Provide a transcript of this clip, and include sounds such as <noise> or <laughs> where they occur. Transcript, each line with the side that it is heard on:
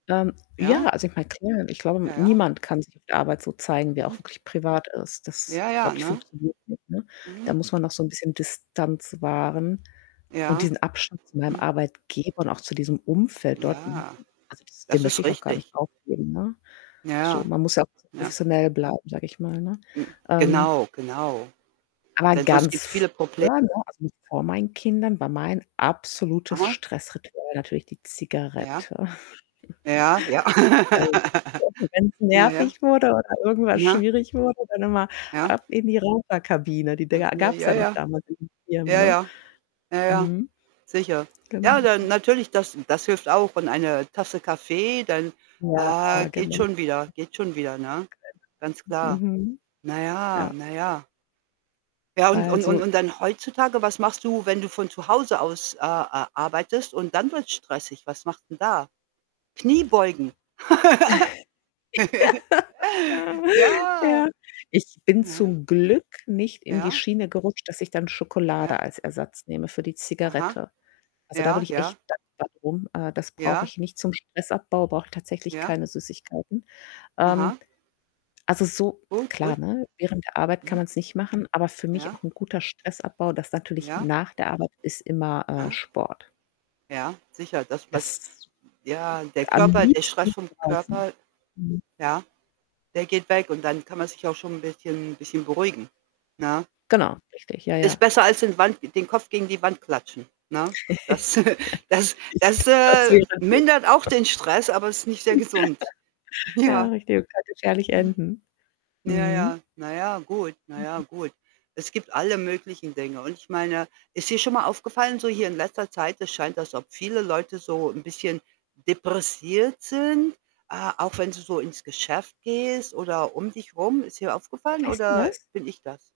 left: Ähm, ja,
right: Ja?
left: also, ich meine, klar, ich glaube,
right: Ja, ja.
left: niemand kann sich auf Arbeit so zeigen, wer er auch
right: Mhm.
left: wirklich privat ist. Das,
right: Ja, ja,
left: glaube ich,
right: ne?
left: funktioniert nicht, ne? Da
right: Mhm.
left: muss man noch so 'n bisschen Distanz wahren und
right: Ja.
left: diesen Abstand zu meinem
right: Mhm.
left: Arbeitgeber und auch zu diesem Umfeld dort, m
right: Ja.
left: also, das den
right: Das
left: möchte
right: ist
left: ich auch gar nicht
right: richtig.
left: aufgeben, ne? So,
right: Ja.
left: man muss ja auch bisschen
right: Ja.
left: professionell bleiben, sage ich mal, ne?
right: Hm,
left: Ähm
right: genau, genau.
left: aber
right: Denn sonst
left: ganz
right: gibt's viele Problem
left: früher, ne, also, noch vor meinen Kindern, war mein absolutes
right: Aha.
left: Stressritual natürlich die
right: Ja.
left: Zigarette.
right: Ja, ja.
left: <chuckles> Also, <unintelligible> wenn's
right: <laughs> Ja,
left: nervig wurde oder irgendwas
right: ja. Ne?
left: schwierig wurde, dann noch mal
right: Ja.
left: ab in die Raucherkabine. Die Dinger
right: <unintelligible> Ja,
left: gab's ja noch
right: ja.
left: damals in den Firmen,
right: Ja,
left: ne?
right: ja. Ja, ja.
left: Mhm.
right: Sicher. Ja, dann
left: Genau.
right: natürlich, das das hilft auch. Und eine Tasse Kaffee, dann, ah,
left: Ja,
right: geht
left: genau. <unintelligible>
right: schon wieder geht schon wieder, ne? Ganz klar.
left: Mhm.
right: Na ja
left: Ja.
right: na ja. Ja, und
left: Weil
right: und und
left: so
right: und dann heutzutage, was machst du, wenn du von zu Hause aus, äh, ar arbeitest und dann wird's stressig? Was machst 'n da? Kniebeugen. <laughs>
left: <laughs> Ja,
right: Ja.
left: ja. Ich bin
right: Ja, ja.
left: zum Glück nicht in die
right: Ja.
left: Schiene gerutscht, dass ich dann
right: Ja.
left: Schokolade als Ersatz nehme für die
right: Aha.
left: Zigarette. Also, da bin
right: Ja,
left: ich echt
right: ja.
left: dankbar drum. Äh, das brauche
right: Ja.
left: ich nicht. Zum Stressabbau brauche ich tatsächlich
right: Ja.
left: keine Süßigkeiten. Ähm,
right: Aha.
left: also so
right: Gut, gut.
left: klar, ne, während der Arbeit kann
right: Mhm.
left: man's nicht machen, aber für mich
right: Ja.
left: auch 'n guter Stressabbau, das natürlich
right: Ja.
left: nach der Arbeit, ist immer, äh,
right: Aha.
left: Sport.
right: Ja, sicher, das was
left: Das
right: ja, der
left: Am
right: Körper der Stress
left: liebsten
right: vom
left: draußen.
right: Körper
left: Mhm.
right: ja, der geht weg und dann kann man sich auch schon 'n bisschen bisschen beruhigen, ne?
left: Genau, richtig, ja
right: Ist
left: ja.
right: besser als in Wand den Kopf gegen die Wand klatschen, ne? Das <chuckles> das
left: <laughs>
right: das,
left: Richtig, das
right: äh,
left: wäre gut.
right: mindert auch den Stress, aber ist nicht sehr gesund,
left: <laughs> Ja,
right: ja.
left: richtig, und kann gefährlich
right: Mhm.
left: enden.
right: Ja,
left: Mhm.
right: ja. Na, ja, gut. Na ja,
left: Mhm.
right: gut. Es gibt alle möglichen Dinge. Und ich meine, ist dir schon mal aufgefallen so hier in letzter Zeit, es scheint, als ob viele Leute so 'n bisschen depressiv sind, ah, auch wenn du so ins Geschäft gehst oder um dich rum, ist hier
left: Ja,
right: aufgefallen
left: weißt du
right: oder
left: was?
right: bin ich das?